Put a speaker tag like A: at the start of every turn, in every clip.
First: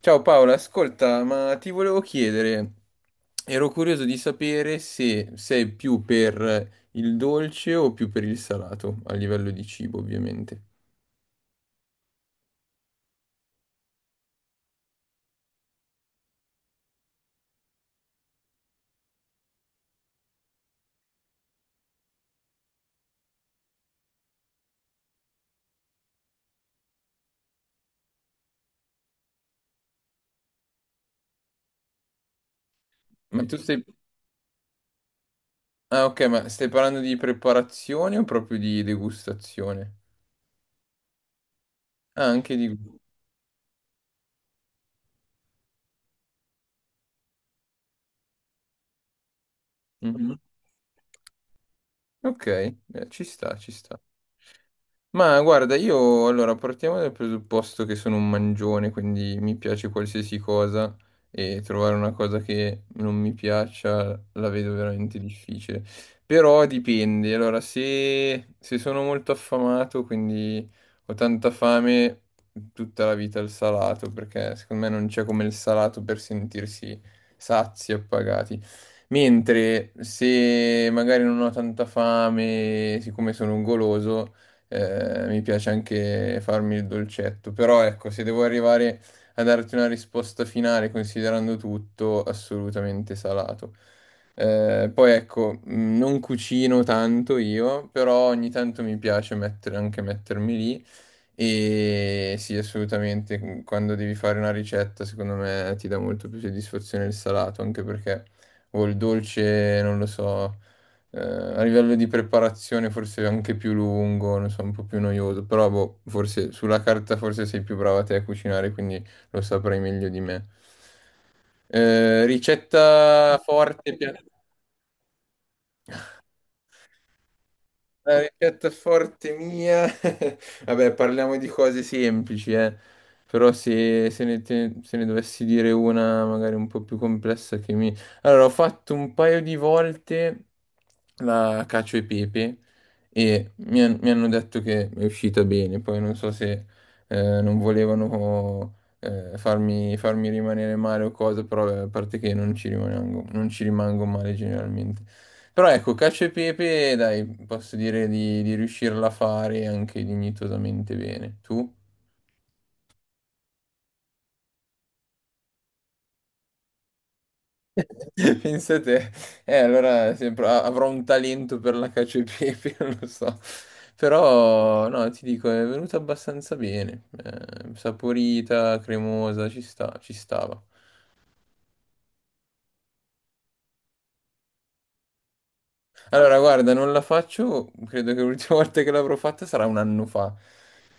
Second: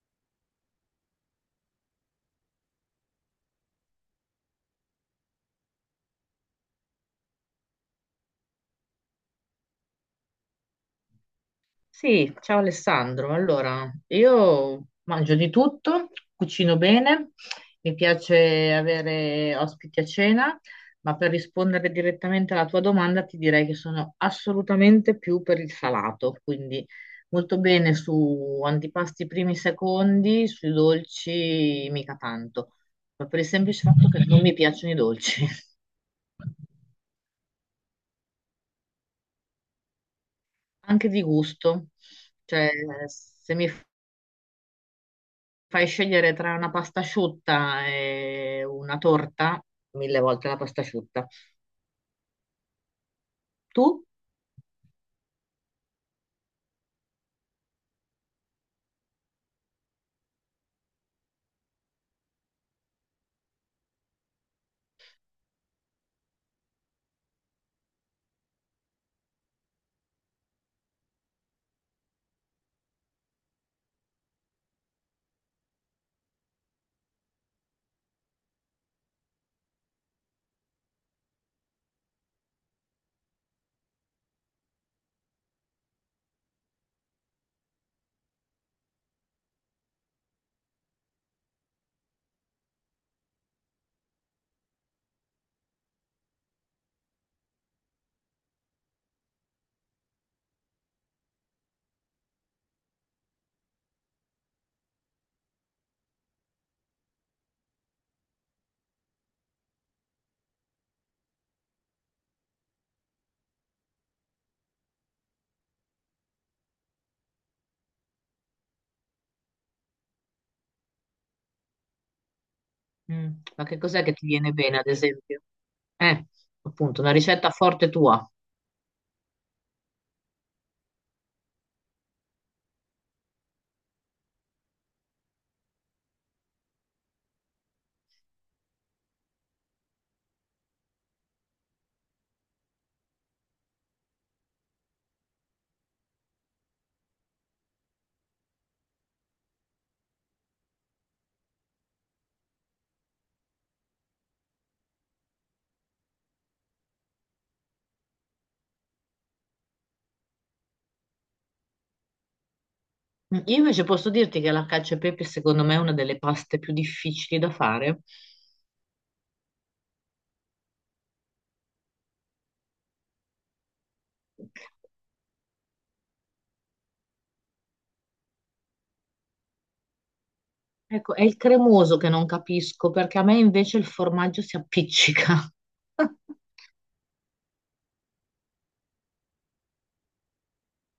A: Ciao Paola, ascolta, ma ti volevo chiedere, ero curioso di sapere se sei più per il dolce o più per il salato, a livello di cibo, ovviamente.
B: Sì, ciao Alessandro. Allora, io mangio di tutto, cucino bene, mi piace avere ospiti a cena, ma per rispondere direttamente alla tua domanda ti direi che sono assolutamente più per il salato, quindi molto bene su antipasti primi secondi, sui dolci mica tanto, ma per
A: Ma
B: il
A: tu
B: semplice
A: stai...
B: fatto che non mi piacciono i dolci,
A: Ok, ma stai parlando di preparazione o proprio di degustazione?
B: anche di gusto.
A: Ah, anche di...
B: Cioè, se mi fai scegliere tra una pasta asciutta e una torta, mille
A: Mhm.
B: volte la pasta asciutta.
A: Ok, ci sta, ci sta.
B: Tu?
A: Ma guarda, io allora partiamo dal presupposto che sono un mangione, quindi mi piace qualsiasi cosa e trovare una cosa che non mi piaccia la vedo veramente difficile. Però dipende, allora se sono molto affamato, quindi ho tanta fame tutta la vita il salato, perché secondo me non c'è come il salato per sentirsi sazi e appagati. Mentre se magari non ho tanta fame, siccome sono un goloso mi piace anche farmi il dolcetto, però ecco, se devo arrivare a darti una risposta finale considerando tutto, assolutamente salato. Poi ecco, non cucino tanto io, però ogni tanto mi piace anche mettermi lì e sì, assolutamente, quando devi fare una ricetta, secondo me ti dà molto più soddisfazione il salato, anche perché o il dolce, non lo so, a livello di preparazione forse è anche più lungo, non so, un po' più noioso, però boh, forse sulla carta forse sei più brava te a cucinare, quindi lo saprai meglio di me. Ricetta
B: Ma che
A: forte,
B: cos'è che
A: piatto.
B: ti viene bene, ad esempio? Eh, appunto, una ricetta forte
A: La
B: tua.
A: ricetta forte mia. Vabbè, parliamo di cose semplici, eh. Però se ne dovessi dire una magari un po' più complessa che mi... Allora, ho fatto un paio di volte la cacio e pepe e mi hanno detto che è uscita bene. Poi non so se non volevano farmi rimanere male o cose, però a parte che non ci rimango, non ci rimango male generalmente. Però ecco, cacio e pepe, dai, posso dire di riuscirla a fare anche dignitosamente bene. Tu?
B: Io invece posso dirti che la cacio e pepe, secondo me, è una delle paste più difficili da fare.
A: Pensa te, allora avrò un talento per la cacio e pepe, non lo so. Però, no, ti dico, è venuta abbastanza bene. Saporita, cremosa, ci sta, ci stava.
B: Ecco, è il cremoso che non capisco, perché a me invece il formaggio si appiccica.
A: Allora, guarda, non la faccio, credo che l'ultima volta che l'avrò fatta sarà un anno fa.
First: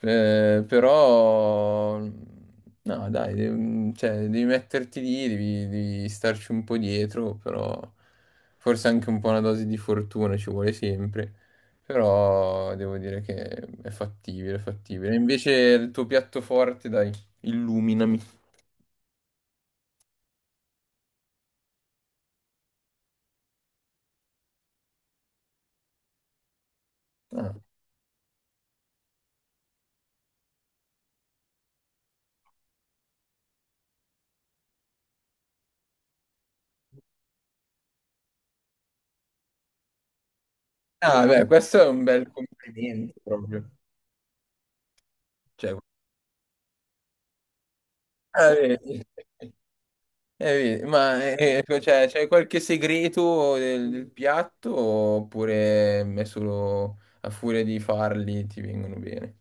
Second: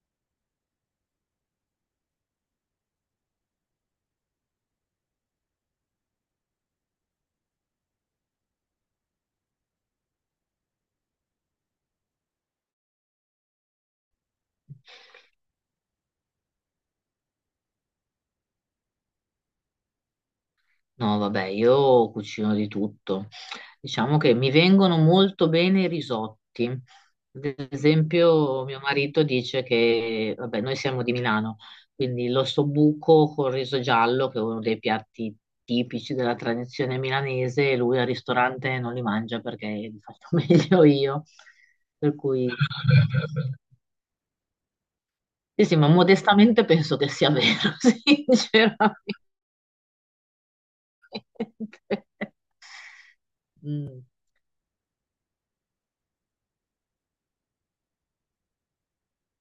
A: Però, no, dai, cioè, devi metterti lì, devi starci un po' dietro, però forse anche un po' una dose di fortuna ci vuole sempre. Però devo dire che è fattibile, è fattibile. Invece il tuo piatto forte, dai, illuminami.
B: No, vabbè, io cucino di tutto. Diciamo che mi vengono molto bene i risotti.
A: Ah,
B: Ad esempio, mio marito dice che, vabbè, noi siamo di Milano, quindi l'ossobuco col riso giallo, che è uno dei piatti tipici della tradizione milanese, lui al ristorante non li mangia perché li faccio meglio io.
A: Ah, beh, questo è un
B: Per
A: bel
B: cui,
A: complimento proprio.
B: sì,
A: Cioè,
B: sì, ma modestamente penso che sia vero,
A: ah, vedi.
B: sinceramente.
A: Vedi, ma cioè, c'è qualche segreto
B: Mm.
A: del piatto oppure è solo a furia di farli ti vengono bene?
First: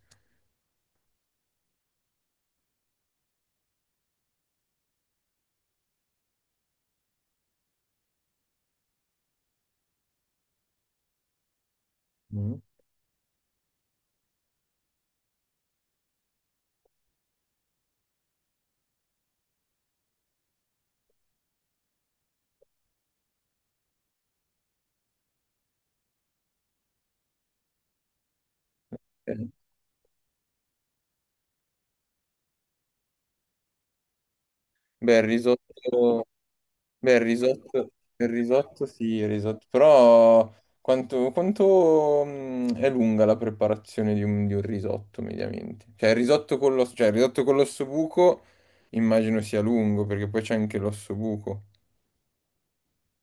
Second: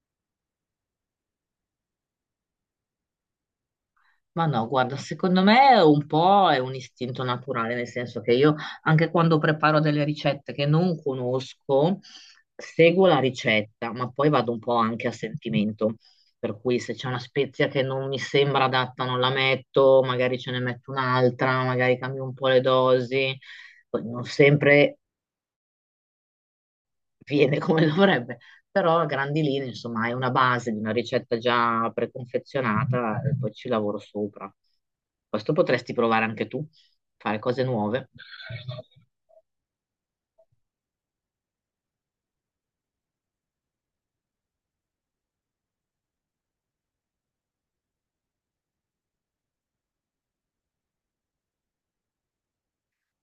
B: Ma no, guarda, secondo me un po' è un istinto naturale, nel senso che io anche quando preparo delle ricette che non conosco,
A: Mm.
B: seguo la ricetta, ma poi vado un po' anche a sentimento. Per cui se c'è una spezia che non mi sembra adatta, non la metto, magari ce ne metto un'altra, magari cambio un po' le dosi. Poi non sempre viene come dovrebbe, però a grandi linee, insomma, è una base di una ricetta già preconfezionata e poi ci lavoro sopra.
A: Beh, il
B: Questo potresti
A: risotto,
B: provare anche tu,
A: beh,
B: fare cose nuove.
A: il risotto sì, Il risotto, però quanto è lunga la preparazione di di un risotto mediamente? Cioè il risotto con l'osso buco immagino sia lungo perché poi c'è anche l'osso buco.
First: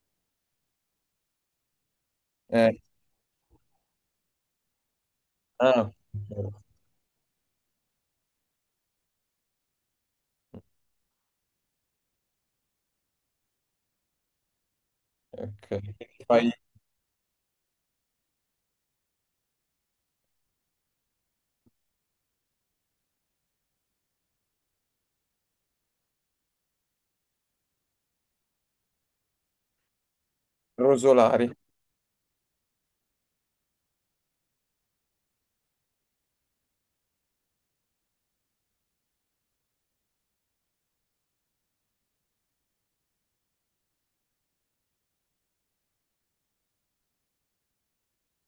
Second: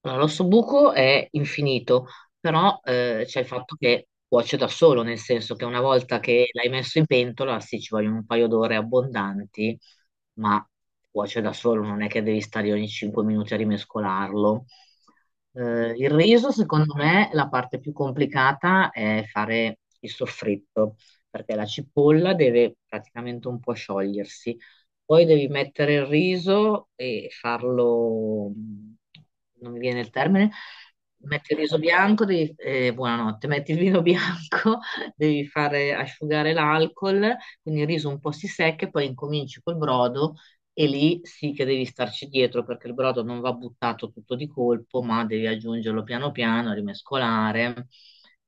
B: Allora, l'osso buco è infinito,
A: Eh,
B: però c'è il fatto che cuoce da solo, nel senso che una
A: ah,
B: volta che l'hai messo in pentola, sì, ci vogliono un paio d'ore abbondanti, ma cuoce da solo, non è che devi stare ogni 5 minuti a rimescolarlo.
A: ok, quindi
B: Il riso,
A: fai
B: secondo me, la parte più complicata è fare il soffritto, perché la cipolla deve praticamente un po' sciogliersi poi devi mettere il riso e farlo, non mi viene il termine, metti
A: rosolari.
B: il riso bianco, buonanotte, metti il vino bianco, devi fare asciugare l'alcol, quindi il riso un po' si secca e poi incominci col brodo e lì sì che devi starci dietro perché il brodo non va buttato tutto di colpo, ma devi aggiungerlo piano piano, rimescolare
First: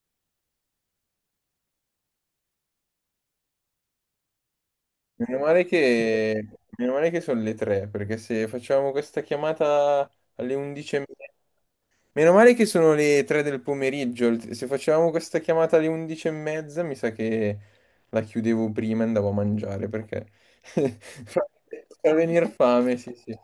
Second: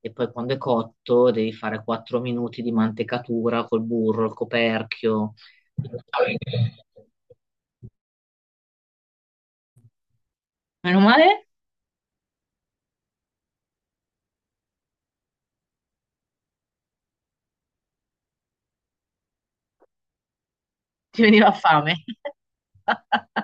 B: e poi quando è cotto devi fare 4 minuti di mantecatura col burro, il coperchio.
A: Meno male che, Meno male che sono le tre, perché se facciamo questa chiamata alle
B: Meno
A: 11:30.
B: male,
A: Meno male che sono le 3 del pomeriggio. Se facevamo questa chiamata alle 11 e mezza, mi sa che la chiudevo prima e andavo a mangiare perché
B: ti
A: fa
B: veniva fame.
A: fa venire fame, sì, sì.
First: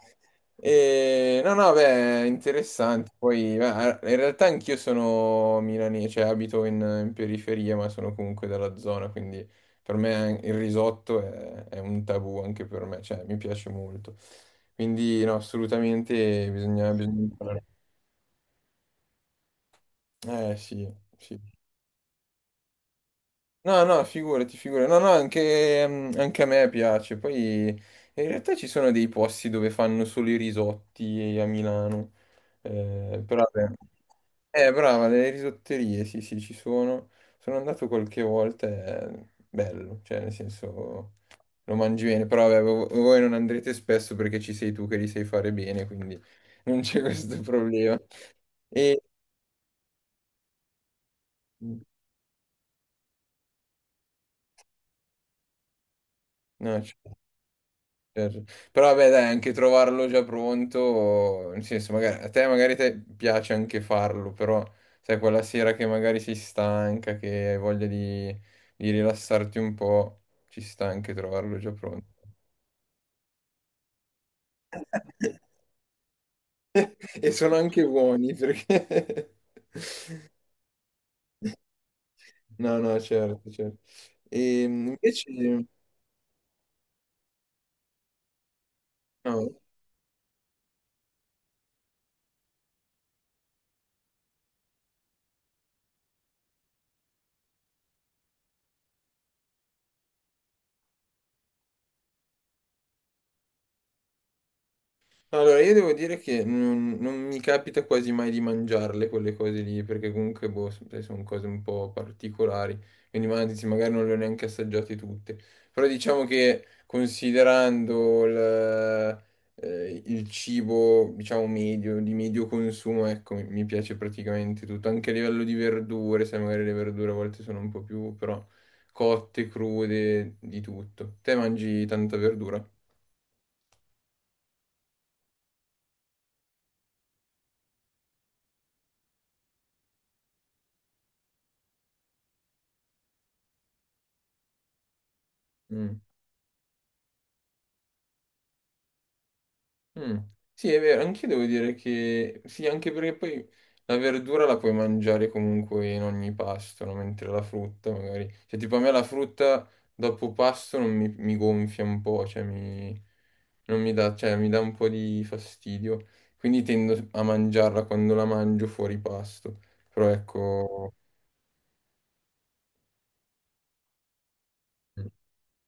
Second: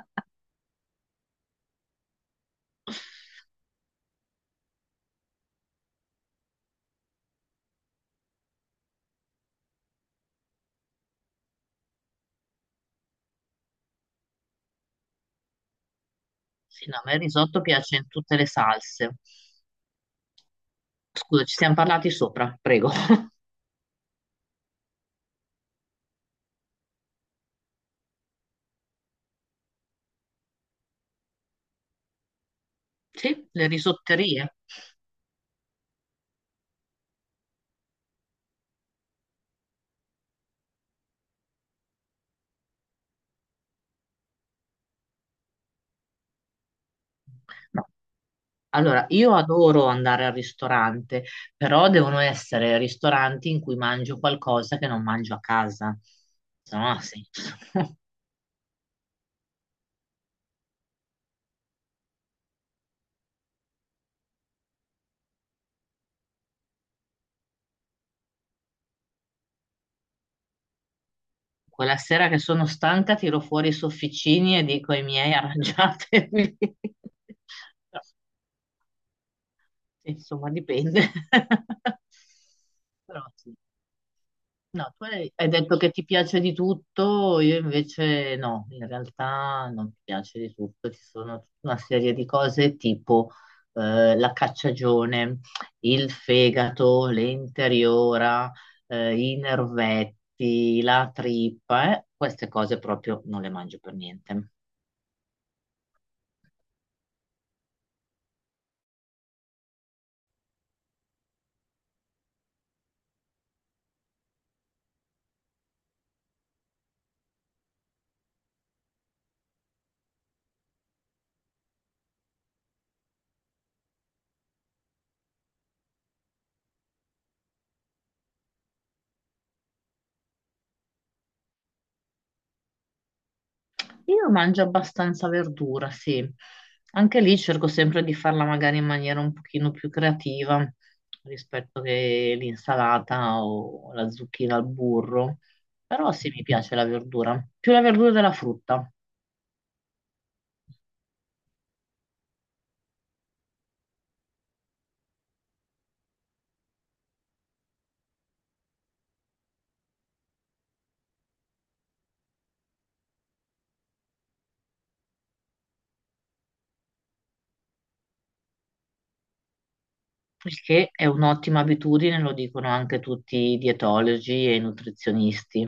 A: E... No, no, beh, interessante. Poi, beh, in realtà anch'io sono milanese, cioè in periferia, ma sono comunque dalla zona, quindi per me il risotto è un tabù anche per me, cioè mi piace molto. Quindi, no, assolutamente
B: Sì, no, a me
A: bisogna...
B: il risotto
A: imparare.
B: piace in tutte le salse.
A: Eh sì, sì.
B: Scusa, ci siamo parlati sopra, prego.
A: No, no, figurati, figurati. No, no, anche, anche a me piace. Poi in realtà ci sono dei posti dove fanno solo i risotti a Milano. Però
B: Sì, le
A: vabbè.
B: risotterie.
A: Brava, le risotterie, sì, sì, ci sono. Sono andato qualche volta, è bello, cioè nel senso lo mangi bene, però vabbè, voi non andrete spesso perché ci sei tu che li sai fare bene, quindi non c'è questo
B: No.
A: problema. E...
B: Allora, io adoro andare al ristorante, però devono essere ristoranti in cui mangio qualcosa che non mangio a casa. Se
A: No,
B: no,
A: c'è.
B: non ha senso.
A: Certo. Però vabbè, dai, anche trovarlo già pronto, nel senso, magari, a te magari te piace anche farlo, però sai, quella sera che magari sei stanca, che hai voglia di rilassarti un po', ci sta anche trovarlo già
B: Quella
A: pronto.
B: sera che sono stanca, tiro fuori i sofficini e dico ai miei arrangiatevi.
A: E sono anche buoni perché...
B: Sì, insomma, dipende.
A: No, no,
B: Però
A: certo,
B: sì.
A: certo. E
B: No, tu hai
A: invece...
B: detto che ti piace di tutto, io invece no, in
A: no.
B: realtà non mi piace di tutto, ci sono tutta una serie di cose tipo la cacciagione, il fegato, l'interiora, i nervetti, la trippa, queste cose proprio non le mangio per niente.
A: Allora, io devo dire che non mi capita quasi mai di mangiarle quelle cose lì, perché comunque, boh, sai, sono cose un po' particolari, quindi anzi, magari non le ho neanche assaggiate tutte. Però diciamo che considerando il cibo, diciamo, medio, di medio consumo, ecco, mi piace praticamente tutto, anche a livello di verdure, sai, magari le verdure a volte sono un po' più, però, cotte, crude, di tutto. Te mangi tanta verdura?
B: Io mangio abbastanza verdura, sì. Anche lì cerco sempre di farla magari in maniera un pochino più creativa rispetto che l'insalata o la zucchina al burro.
A: Mm.
B: Però sì, mi piace la verdura, più la verdura della frutta,
A: Mm. Sì, è vero, anche io devo dire che sì, anche perché poi la verdura la puoi mangiare comunque in ogni pasto, no? Mentre la frutta magari, cioè tipo a me la frutta dopo pasto non mi gonfia un po', cioè non mi dà, cioè, mi dà un po' di fastidio, quindi tendo a mangiarla quando la mangio fuori pasto, però
B: il che
A: ecco,
B: è un'ottima abitudine, lo dicono anche tutti i dietologi e i nutrizionisti.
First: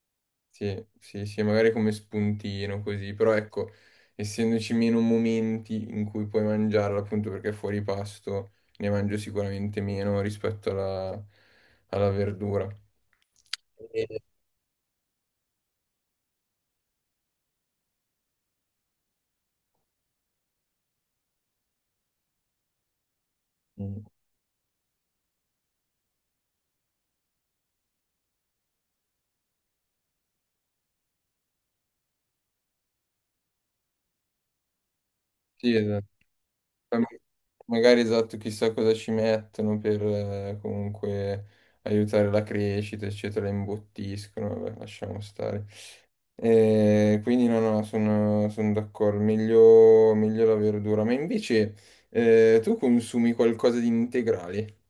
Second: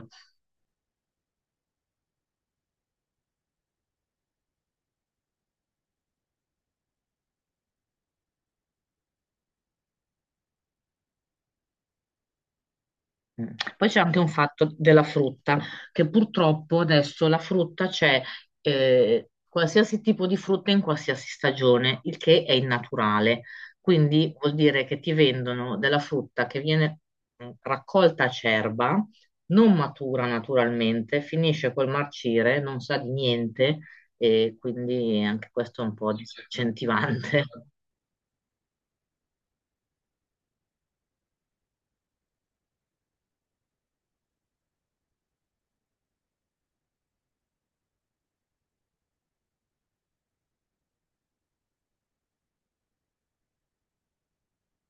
A: sì, sì, sì, magari come spuntino così, però ecco, essendoci meno momenti in cui puoi mangiarla, appunto perché fuori pasto ne mangio sicuramente meno rispetto alla verdura.
B: Mm. Poi c'è
A: E-
B: anche un fatto della frutta, che purtroppo adesso la frutta c'è qualsiasi tipo di frutta in qualsiasi stagione, il che è innaturale.
A: mm.
B: Quindi vuol dire che ti vendono della frutta che viene raccolta a cerba, non matura naturalmente, finisce col marcire, non sa di niente e quindi anche
A: Sì,
B: questo è un
A: esatto.
B: po'
A: Ma...
B: disincentivante.
A: magari esatto, chissà cosa ci mettono per comunque aiutare la crescita, eccetera, la imbottiscono, vabbè, lasciamo stare. Quindi no, no, sono d'accordo, meglio, meglio la verdura. Ma invece tu consumi qualcosa di integrale?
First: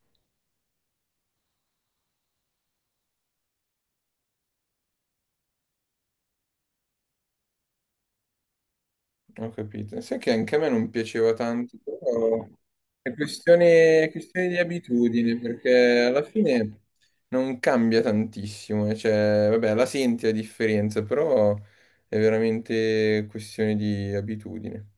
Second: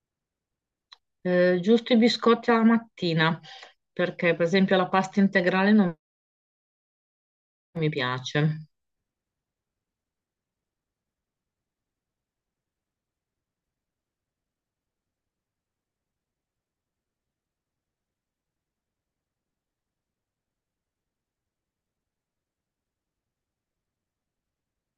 B: Giusto i biscotti alla mattina, perché per esempio la pasta integrale non mi piace
A: Ho capito. Sai che anche a me non piaceva tanto, però è è questione di abitudine, perché alla fine non cambia tantissimo. Cioè, vabbè, la senti la differenza, però è veramente questione di abitudine.